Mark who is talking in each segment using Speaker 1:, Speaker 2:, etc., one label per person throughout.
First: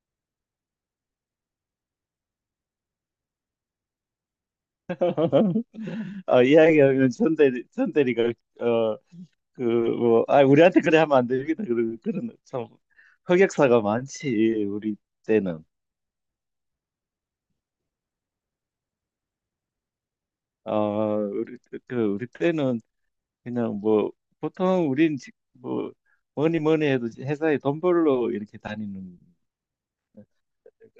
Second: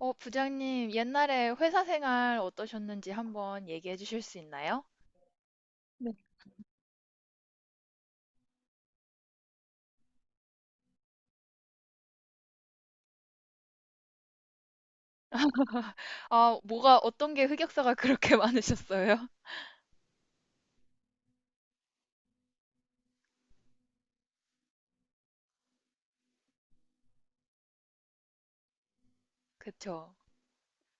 Speaker 1: 부장님, 옛날에 회사 생활 어떠셨는지 한번 얘기해 주실 수 있나요? 네.
Speaker 2: 이야기하면 전대리가 어, 그, 뭐, 우리한테 그래 하면 안 되겠다. 그런, 참, 흑역사가 많지, 우리 때는.
Speaker 1: 뭐가, 어떤 게 흑역사가 그렇게 많으셨어요?
Speaker 2: 그, 우리 때는 그냥 뭐, 보통 뭐, 뭐니 뭐니 해도 회사에 돈 벌러 이렇게 다니는,
Speaker 1: 그쵸.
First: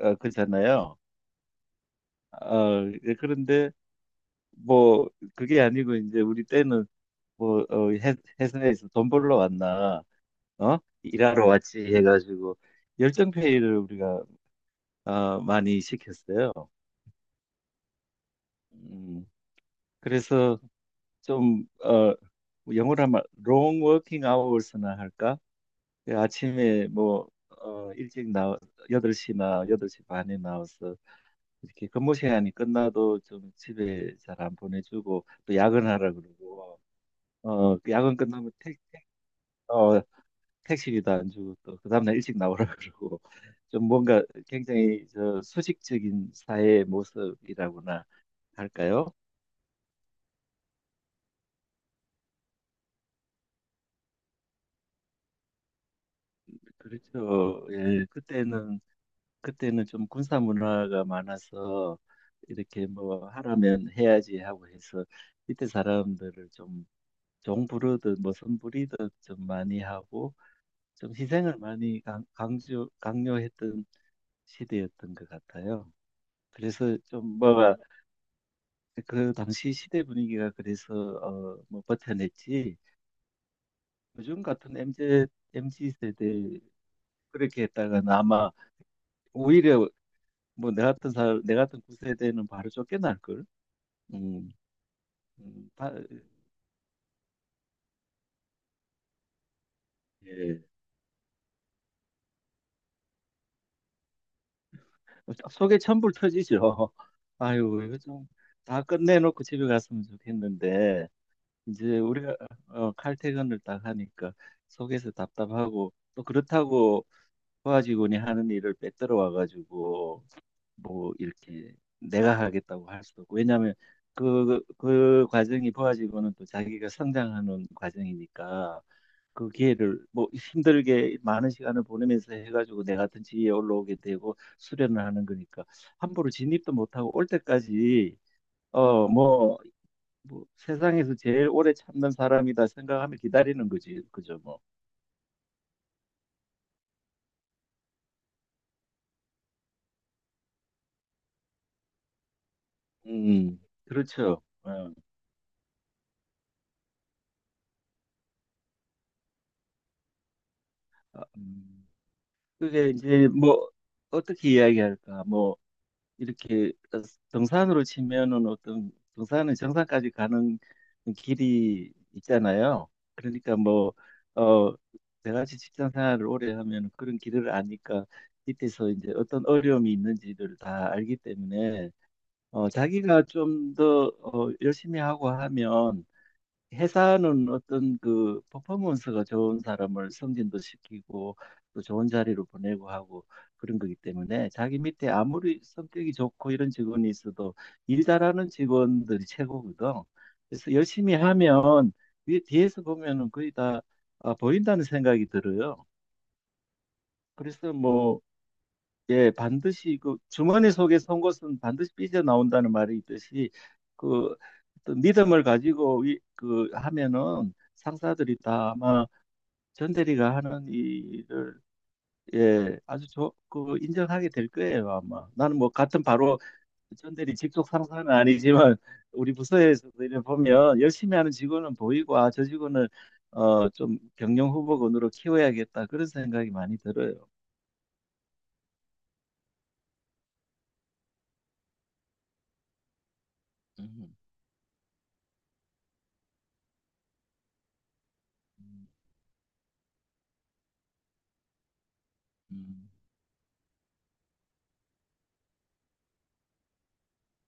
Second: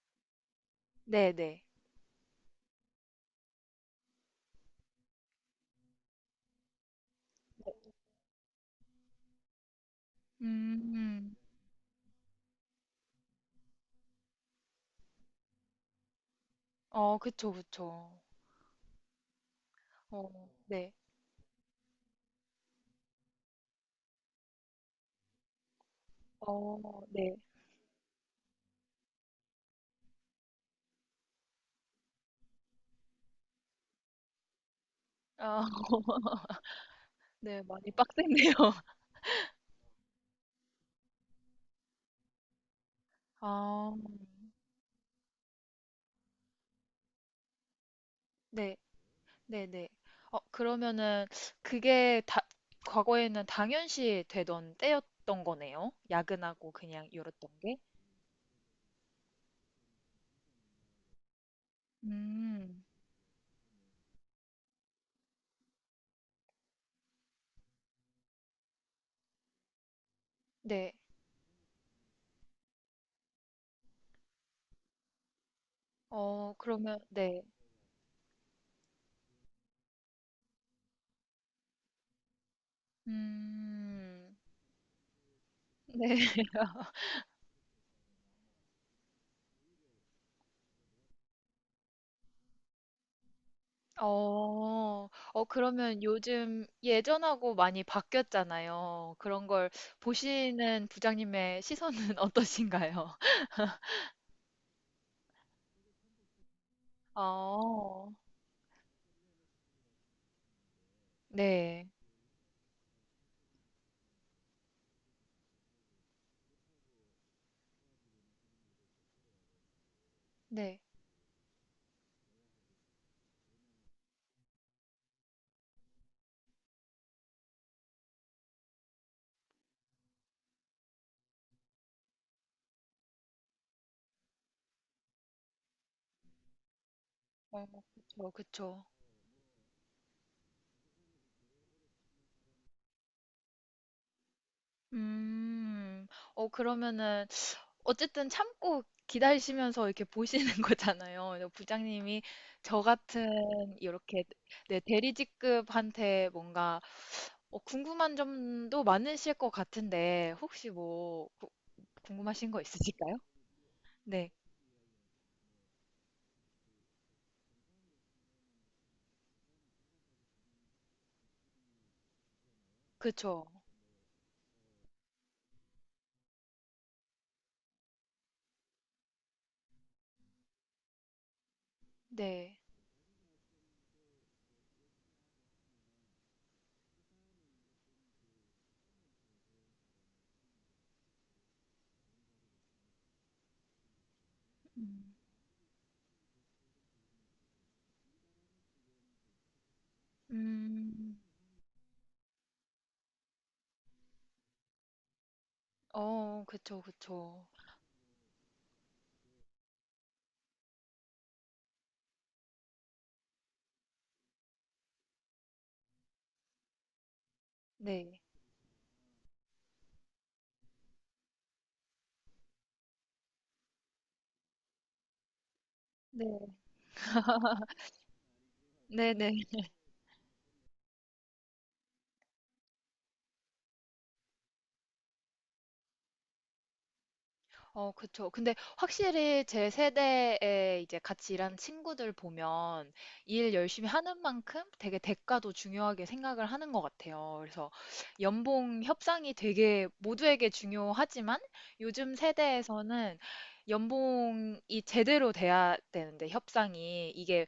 Speaker 2: 거잖아요.
Speaker 1: 네네.
Speaker 2: 예, 그런데 뭐, 그게 아니고 이제 우리 때는 뭐, 회사에서 돈 벌러 왔나. 어?
Speaker 1: 음.
Speaker 2: 일하러 왔지 해가지고 열정페이를 우리가 많이 시켰어요.
Speaker 1: 어, 그쵸, 그쵸.
Speaker 2: 음,
Speaker 1: 어,
Speaker 2: 그래서
Speaker 1: 네.
Speaker 2: 좀 영어로 하면 long working hours나 할까? 그
Speaker 1: 어,
Speaker 2: 아침에 뭐
Speaker 1: 네.
Speaker 2: 일찍 나 8시나 8시 반에 나와서 이렇게 근무 시간이 끝나도 좀 집에 잘 안 보내주고 또
Speaker 1: 아,
Speaker 2: 야근하라 그러고.
Speaker 1: 네, 많이
Speaker 2: 야근
Speaker 1: 빡셌네요.
Speaker 2: 끝나면 어, 택시비도 안 주고 또 그 다음날 일찍 나오라 그러고, 좀
Speaker 1: 아,
Speaker 2: 뭔가 굉장히 저 수직적인 사회의 모습이라고나
Speaker 1: 네,
Speaker 2: 할까요?
Speaker 1: 네네. 어, 그러면은, 그게 다, 과거에는 당연시 되던 때였던 거네요? 야근하고 그냥 이랬던
Speaker 2: 그렇죠.
Speaker 1: 게?
Speaker 2: 예, 그때는 좀 군사 문화가 많아서
Speaker 1: 음,
Speaker 2: 이렇게 뭐 하라면 해야지 하고 해서 이때 사람들을 좀 종부르듯 뭐 선부리듯 좀 많이 하고,
Speaker 1: 네.
Speaker 2: 좀 희생을 많이 강조 강요했던 시대였던 것 같아요.
Speaker 1: 어,
Speaker 2: 그래서
Speaker 1: 그러면,
Speaker 2: 좀
Speaker 1: 네.
Speaker 2: 뭐가, 그 당시 시대 분위기가 그래서 뭐 버텨냈지.
Speaker 1: 음,
Speaker 2: 요즘 같은 MZ
Speaker 1: 네.
Speaker 2: 세대 그렇게 했다가는 아마 오히려 뭐 내 같은 구세대는 바로 쫓겨날 걸. 음.
Speaker 1: 어. 어,
Speaker 2: 음.
Speaker 1: 그러면 요즘 예전하고 많이 바뀌었잖아요. 그런 걸
Speaker 2: 예.
Speaker 1: 보시는 부장님의 시선은 어떠신가요?
Speaker 2: 속에 천불 터지죠. 아유, 이거
Speaker 1: 어,
Speaker 2: 좀 다 끝내놓고 집에 갔으면 좋겠는데
Speaker 1: 네.
Speaker 2: 이제 우리가 칼퇴근을 딱 하니까 속에서 답답하고, 또 그렇다고 도와주곤이 하는 일을 빼들어 와가지고
Speaker 1: 네.
Speaker 2: 뭐 이렇게 내가 하겠다고 할 수도 없고. 왜냐하면 그 과정이 보아지고는 또 자기가 성장하는 과정이니까, 그 기회를 뭐 힘들게 많은 시간을 보내면서 해가지고 내 같은 지위에 올라오게 되고 수련을 하는 거니까 함부로 진입도 못하고. 올
Speaker 1: 어,
Speaker 2: 때까지
Speaker 1: 그쵸, 그쵸.
Speaker 2: 어 뭐 뭐 세상에서 제일 오래 참는 사람이다 생각하며 기다리는 거지. 그죠, 뭐.
Speaker 1: 음. 어, 그러면은, 어쨌든 참고 기다리시면서 이렇게 보시는 거잖아요. 그래서 부장님이 저 같은,
Speaker 2: 음.
Speaker 1: 이렇게,
Speaker 2: 그렇죠.
Speaker 1: 네, 대리직급한테 뭔가 궁금한 점도 많으실 것 같은데, 혹시
Speaker 2: 아, 음.
Speaker 1: 궁금하신 거
Speaker 2: 그게
Speaker 1: 있으실까요?
Speaker 2: 이제 뭐,
Speaker 1: 네,
Speaker 2: 어떻게 이야기할까? 뭐 이렇게 등산으로 치면은 어떤 등산은 정상까지 가는 길이 있잖아요.
Speaker 1: 그쵸.
Speaker 2: 그러니까 뭐, 어, 내같이 직장 생활을 오래 하면 그런 길을 아니까 밑에서 이제 어떤 어려움이 있는지를 다 알기 때문에
Speaker 1: 네.
Speaker 2: 자기가 좀 더 열심히 하고 하면 회사는 어떤 그 퍼포먼스가 좋은 사람을 승진도 시키고 또 좋은 자리로 보내고 하고, 그런 거기 때문에 자기 밑에
Speaker 1: 음,
Speaker 2: 아무리 성격이 좋고 이런 직원이 있어도 일 잘하는 직원들이 최고거든. 그래서 열심히
Speaker 1: 음.
Speaker 2: 하면 위에 뒤에서 보면은 거의 다 아, 보인다는 생각이 들어요.
Speaker 1: 어, 그쵸, 그쵸.
Speaker 2: 그래서 뭐, 예, 반드시, 그 주머니 속에 선 것은 반드시 삐져 나온다는 말이 있듯이 그 어떤 믿음을 가지고 그 하면은
Speaker 1: 네,
Speaker 2: 상사들이 다 아마 전 대리가 하는 일을, 예, 아주 그 인정하게 될 거예요, 아마. 나는 뭐 같은 바로
Speaker 1: 네,
Speaker 2: 전 대리 직속 상사는 아니지만 우리
Speaker 1: 네네.
Speaker 2: 부서에서 보면 열심히 하는 직원은 보이고, 아, 저 직원을 좀 경영 후보군으로 키워야겠다, 그런 생각이 많이 들어요.
Speaker 1: 어, 그쵸. 근데 확실히 제 세대에 이제 같이 일하는 친구들 보면 일 열심히
Speaker 2: 음.
Speaker 1: 하는 만큼 되게 대가도 중요하게 생각을 하는 것 같아요. 그래서 연봉
Speaker 2: 음.
Speaker 1: 협상이 되게 모두에게 중요하지만 요즘
Speaker 2: 음.
Speaker 1: 세대에서는 연봉이 제대로 돼야 되는데 협상이 이게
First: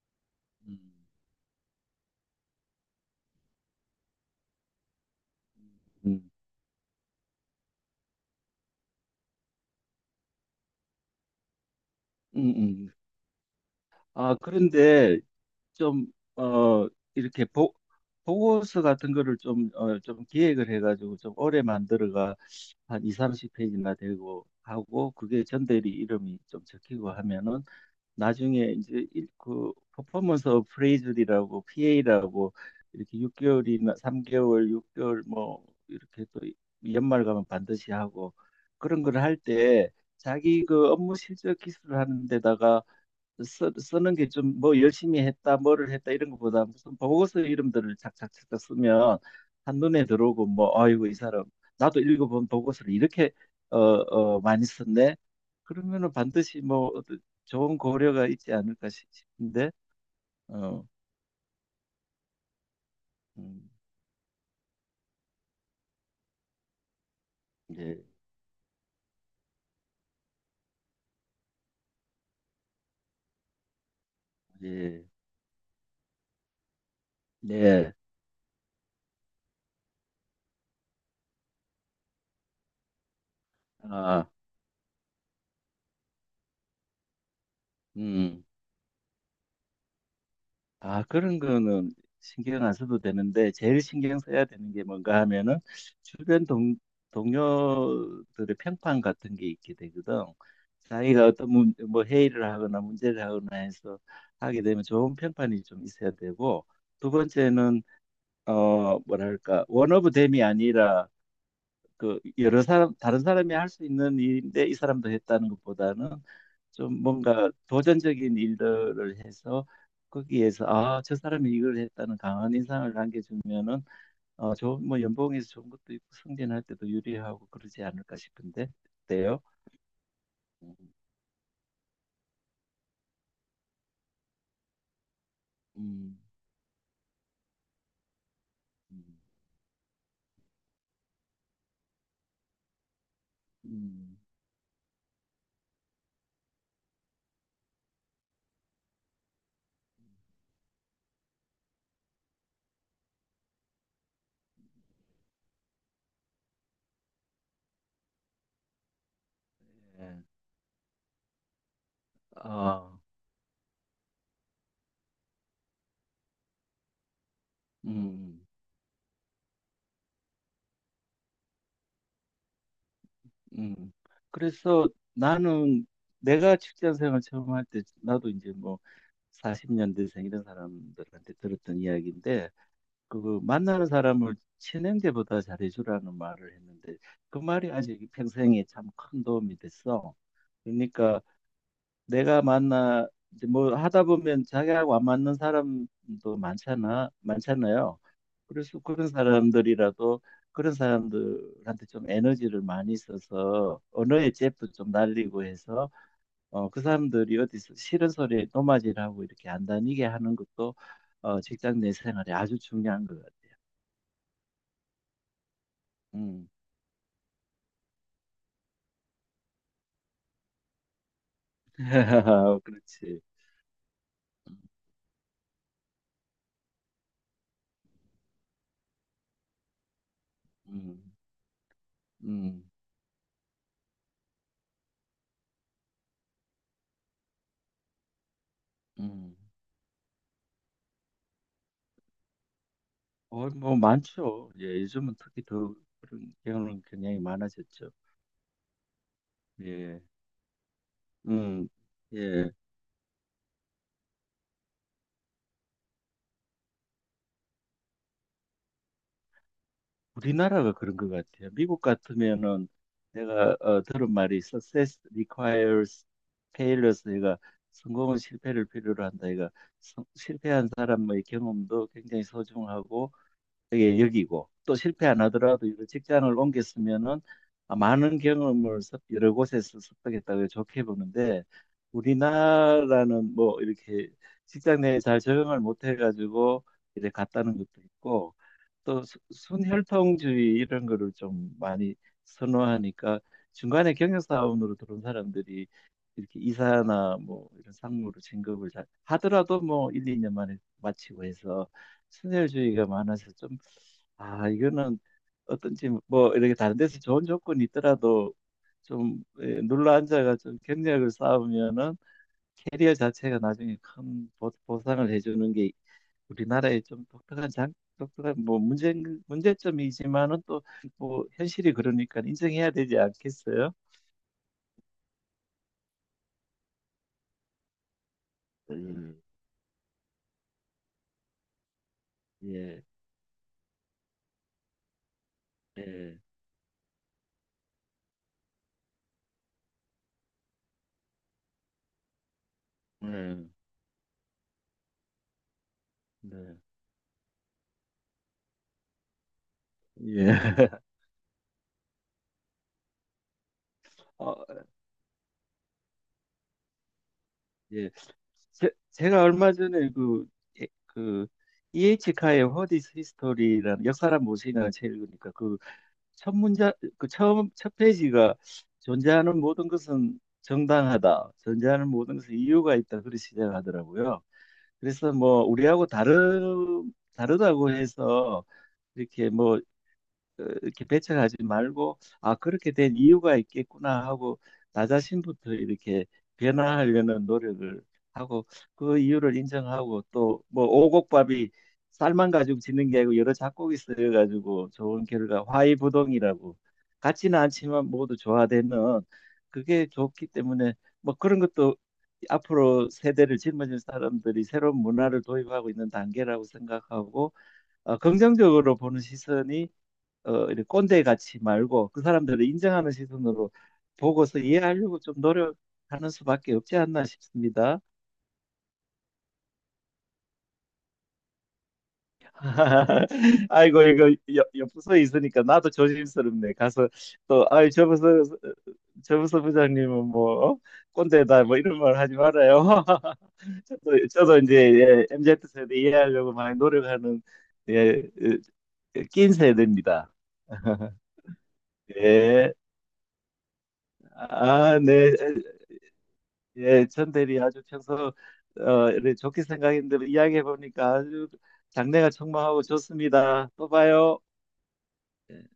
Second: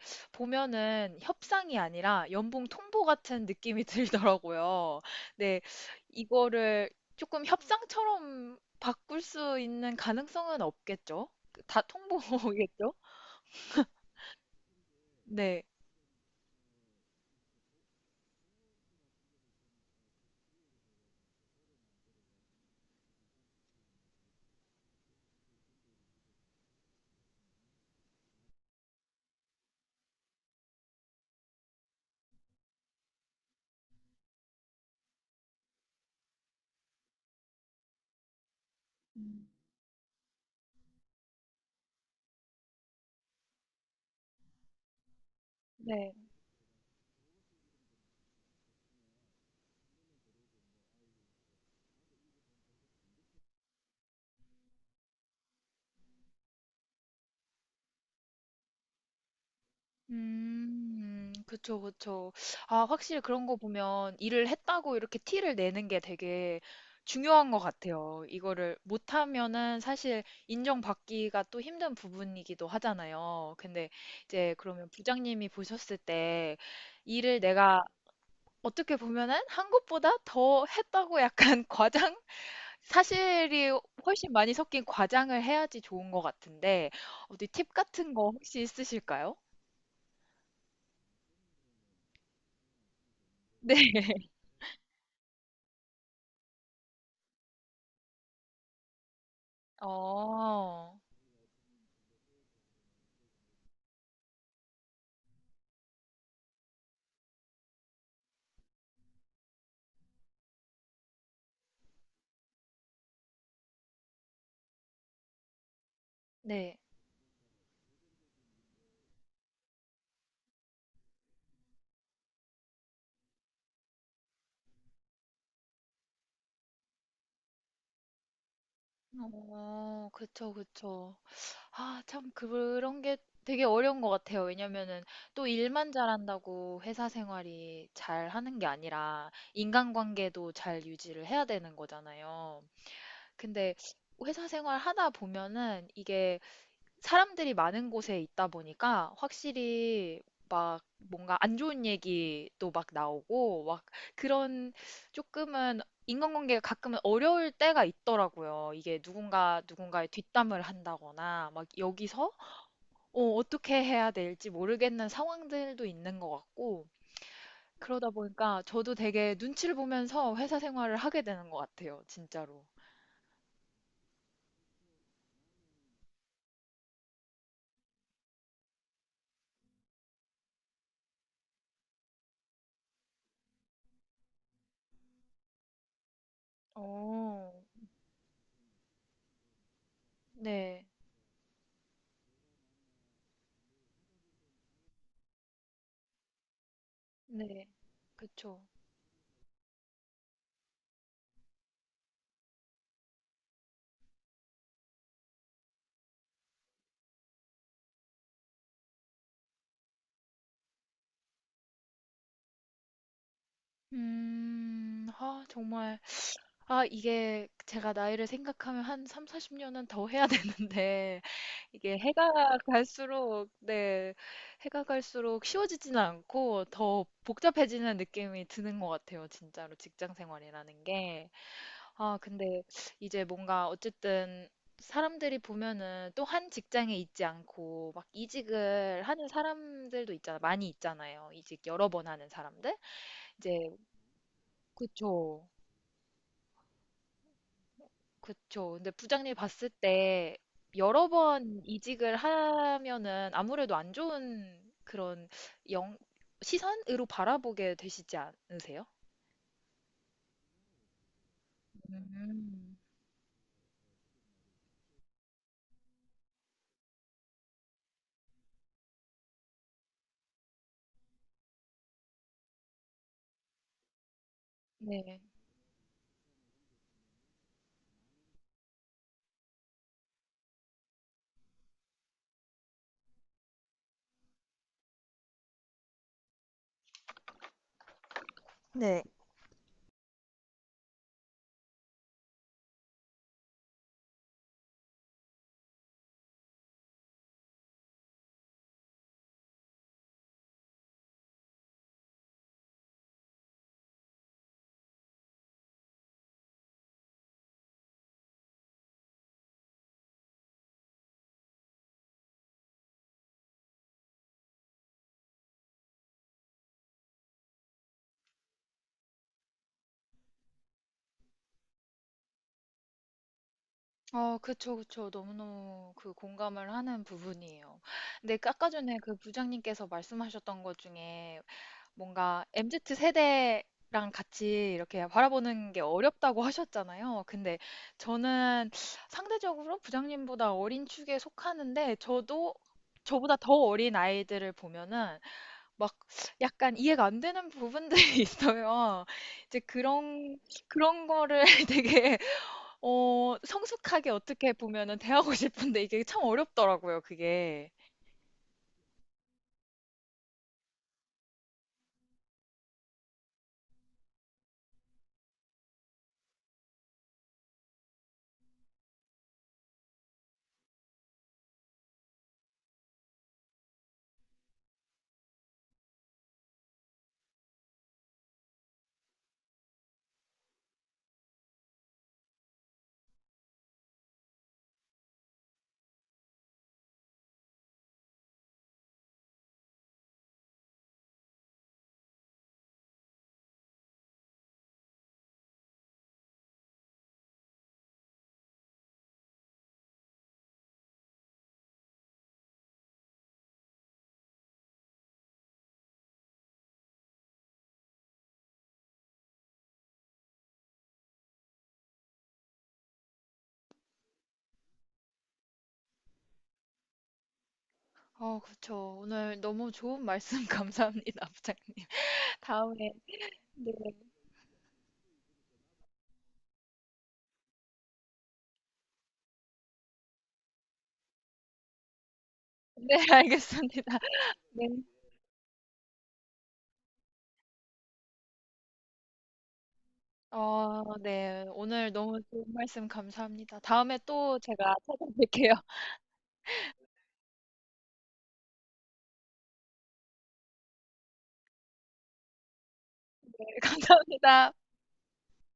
Speaker 2: 음.
Speaker 1: 보면은 협상이 아니라 연봉 통보 같은 느낌이 들더라고요. 네,
Speaker 2: 음.
Speaker 1: 이거를 조금 협상처럼 바꿀 수 있는 가능성은 없겠죠? 그 다
Speaker 2: 음. 음.
Speaker 1: 통보겠죠?
Speaker 2: 아, 그런데
Speaker 1: 네.
Speaker 2: 좀, 어, 이렇게 보고서 같은 거를 좀, 좀 기획을 해가지고 좀 오래 만들어가 한 2, 30페이지나 되고 하고 그게 전대리 이름이 좀 적히고 하면은 나중에 이제 그, 퍼포먼스 오브 프레이즈리라고, PA라고, 이렇게 6개월이나 3개월, 6개월 뭐 이렇게 또 연말 가면 반드시 하고 그런 걸 할
Speaker 1: 음,
Speaker 2: 때 자기 그 업무 실적 기술을 하는 데다가 쓰는 게, 좀 뭐 열심히 했다, 뭐를 했다
Speaker 1: 네.
Speaker 2: 이런 것보다 무슨 보고서 이름들을 착착착착 쓰면 한눈에 들어오고 뭐 아이고 이 사람 나도 읽어본 보고서를 이렇게 많이 썼네. 그러면은 반드시 뭐 어떤 좋은 고려가 있지 않을까 싶은데. 어,
Speaker 1: 그쵸, 그쵸. 아, 확실히 그런 거
Speaker 2: 음.
Speaker 1: 보면 일을 했다고 이렇게 티를 내는 게 되게 중요한 것
Speaker 2: 예.
Speaker 1: 같아요. 이거를 못하면은 사실 인정받기가 또 힘든 부분이기도 하잖아요. 근데 이제 그러면
Speaker 2: 예.
Speaker 1: 부장님이 보셨을 때 일을 내가
Speaker 2: 네.
Speaker 1: 어떻게 보면은 한 것보다 더 했다고 약간 과장? 사실이
Speaker 2: 아,
Speaker 1: 훨씬 많이 섞인 과장을 해야지 좋은 것 같은데 어디 팁 같은 거
Speaker 2: 음.
Speaker 1: 혹시 있으실까요?
Speaker 2: 아, 그런 거는 신경 안 써도 되는데,
Speaker 1: 네.
Speaker 2: 제일 신경 써야 되는 게 뭔가 하면은, 주변 동료들의 평판 같은 게 있게 되거든.
Speaker 1: 어.
Speaker 2: 자기가 어떤 뭐, 회의를 하거나 문제를 하거나 해서 하게 되면 좋은 평판이 좀 있어야 되고, 두 번째는, 뭐랄까, 원오브 댐이 아니라, 그 여러 사람, 다른 사람이 할 수 있는 일인데 이 사람도 했다는 것보다는
Speaker 1: 네.
Speaker 2: 좀 뭔가 도전적인 일들을 해서 거기에서 아, 저 사람이 이걸 했다는 강한 인상을 남겨주면은 좋은 뭐, 연봉에서 좋은 것도 있고 승진할 때도 유리하고 그러지 않을까 싶은데, 어때요?
Speaker 1: 어. 그쵸,
Speaker 2: 음.
Speaker 1: 그쵸. 아 참 그런 게 되게 어려운 것 같아요. 왜냐면은 또 일만
Speaker 2: 음.
Speaker 1: 잘한다고 회사 생활이 잘하는 게
Speaker 2: 음.
Speaker 1: 아니라 인간관계도 잘 유지를 해야 되는 거잖아요. 근데
Speaker 2: 음.
Speaker 1: 회사 생활 하다 보면은 이게 사람들이 많은 곳에 있다 보니까 확실히 막 뭔가 안 좋은 얘기도 막 나오고 막 그런 조금은 인간관계가 가끔은 어려울 때가 있더라고요. 이게 누군가의
Speaker 2: 예.
Speaker 1: 뒷담을 한다거나 막 여기서
Speaker 2: 아.
Speaker 1: 어, 떻게 해야 될지 모르겠는 상황들도 있는 것 같고 그러다
Speaker 2: 음.
Speaker 1: 보니까 저도 되게 눈치를 보면서 회사 생활을 하게 되는 것 같아요. 진짜로.
Speaker 2: 음. 그래서 나는, 내가 직장 생활 처음 할 때 나도 이제 뭐 40년대생 이런 사람들한테 들었던 이야기인데, 그 만나는 사람을 친형제보다 잘해주라는 말을 했는데 그
Speaker 1: 어,
Speaker 2: 말이 아직 평생에 참 큰 도움이 됐어.
Speaker 1: 네,
Speaker 2: 그러니까 내가 만나, 이제 뭐 하다 보면 자기하고 안 맞는 사람도
Speaker 1: 네,
Speaker 2: 많잖아요.
Speaker 1: 그쵸.
Speaker 2: 그래서 그런 사람들이라도 그런 사람들한테 좀 에너지를 많이 써서 언어의 잽도 좀 날리고 해서 그 사람들이 어디서 싫은 소리에 노마질하고 이렇게 안 다니게 하는 것도 직장 내 생활에 아주 중요한 것 같아요.
Speaker 1: 아, 정말.
Speaker 2: 음.
Speaker 1: 아, 이게 제가 나이를 생각하면 한 3, 40년은 더 해야 되는데, 이게 해가
Speaker 2: 그렇지.
Speaker 1: 갈수록, 네, 해가 갈수록 쉬워지지는 않고 더 복잡해지는 느낌이 드는 것 같아요, 진짜로. 직장 생활이라는
Speaker 2: 음.
Speaker 1: 게. 아, 근데
Speaker 2: 음.
Speaker 1: 이제 뭔가 어쨌든 사람들이 보면은 또 한 직장에 있지 않고 막 이직을 하는
Speaker 2: 음.
Speaker 1: 사람들도 있잖아, 많이 있잖아요. 이직 여러 번 하는 사람들? 이제,
Speaker 2: 뭐 많죠. 예, 요즘은 특히
Speaker 1: 그쵸.
Speaker 2: 더 그런 경우는 굉장히 많아졌죠.
Speaker 1: 그쵸. 근데 부장님이 봤을
Speaker 2: 예.
Speaker 1: 때 여러 번
Speaker 2: 음.
Speaker 1: 이직을
Speaker 2: 예.
Speaker 1: 하면은 아무래도 안 좋은 그런 영, 시선으로 바라보게 되시지 않으세요?
Speaker 2: 우리나라가 그런 것 같아요. 미국 같으면은
Speaker 1: 음.
Speaker 2: 내가 들은 말이 success requires failures. 얘가, 성공은 실패를 필요로 한다. 얘가, 실패한 사람의 경험도 굉장히 소중하고, 예, 여기고 또 실패
Speaker 1: 네.
Speaker 2: 안 하더라도 이런 직장을 옮겼으면은 아, 많은 경험을 여러 곳에서 습득했다고 좋게 보는데, 우리나라는 뭐 이렇게 직장 내에 잘 적응을 못 해가지고 이제 갔다는 것도 있고 또 순혈통주의 이런 거를 좀 많이 선호하니까 중간에 경영사원으로 들어온 사람들이 이렇게 이사나 뭐 이런 상무로 진급을 잘 하더라도 뭐 1, 2년 만에 마치고 해서 친절주의가 많아서, 좀, 아, 이거는 어떤지 뭐 이렇게 다른 데서 좋은 조건이 있더라도 좀, 예, 눌러 앉아가 좀 경력을 쌓으면은 캐리어 자체가 나중에 큰 보상을 해주는 게 우리나라의 좀 독특한 독특한 뭐 문제점이지만은, 또 뭐 현실이 그러니까 인정해야 되지 않겠어요?
Speaker 1: 어, 그쵸, 그쵸. 너무너무 그 공감을 하는 부분이에요. 근데 아까 전에 그
Speaker 2: 음.
Speaker 1: 부장님께서 말씀하셨던 것 중에 뭔가 MZ
Speaker 2: 예.
Speaker 1: 세대랑 같이 이렇게 바라보는 게
Speaker 2: 예.
Speaker 1: 어렵다고 하셨잖아요. 근데 저는 상대적으로 부장님보다 어린 축에 속하는데 저도 저보다
Speaker 2: 네,
Speaker 1: 더 어린 아이들을 보면은 막
Speaker 2: 네.
Speaker 1: 약간 이해가 안 되는 부분들이 있어요. 이제
Speaker 2: 예.
Speaker 1: 그런 그런 거를 되게 어 성숙하게
Speaker 2: 어,
Speaker 1: 어떻게 보면은 대하고 싶은데 이게 참 어렵더라고요, 그게.
Speaker 2: 예. 제가 얼마 전에 예, 그, EH카의 What is History라는 역사란 무엇이냐는 책을 읽으니까 그 첫 문자, 그 처음, 첫 페이지가 존재하는 모든 것은 정당하다, 존재하는 모든 것은 이유가 있다, 그렇게 시작하더라고요. 그래서 뭐, 우리하고 다르다고 해서 이렇게 뭐, 이렇게 배척하지 말고, 아, 그렇게 된 이유가 있겠구나 하고 나 자신부터 이렇게 변화하려는 노력을 하고 그 이유를 인정하고, 또 뭐 오곡밥이 쌀만 가지고 짓는 게 아니고 여러 작곡이 쓰여가지고 좋은 결과 화이부동이라고 같지는 않지만 모두 조화되는, 그게 좋기 때문에 뭐 그런 것도 앞으로 세대를 짊어질 사람들이 새로운 문화를 도입하고 있는 단계라고 생각하고 긍정적으로 보는 시선이, 이렇게 꼰대 같이 말고 그 사람들을 인정하는 시선으로 보고서 이해하려고 좀 노력하는 수밖에 없지 않나 싶습니다.
Speaker 1: 어, 그쵸. 오늘 너무 좋은 말씀 감사합니다, 부장님. 다음에 네.
Speaker 2: 아이고, 이거 옆 부서에 있으니까 나도 조심스럽네. 가서 또, 아이, 저 부서 부장님은 뭐 어? 꼰대다 뭐 이런 말 하지 말아요.
Speaker 1: 네, 알겠습니다.
Speaker 2: 저도 이제,
Speaker 1: 네.
Speaker 2: 예, MZ 세대 이해하려고 많이 노력하는, 예, 예, 낀 세대입니다.
Speaker 1: 어, 네. 오늘 너무 좋은
Speaker 2: 예.
Speaker 1: 말씀 감사합니다. 다음에 또 제가
Speaker 2: 아, 네.
Speaker 1: 찾아뵐게요.
Speaker 2: 예, 전 대리 아주 평소 이렇게 좋게 생각했는데 이야기해 보니까 아주 장래가 촉망하고
Speaker 1: 네,
Speaker 2: 좋습니다. 또 봐요.
Speaker 1: 감사합니다.
Speaker 2: 예.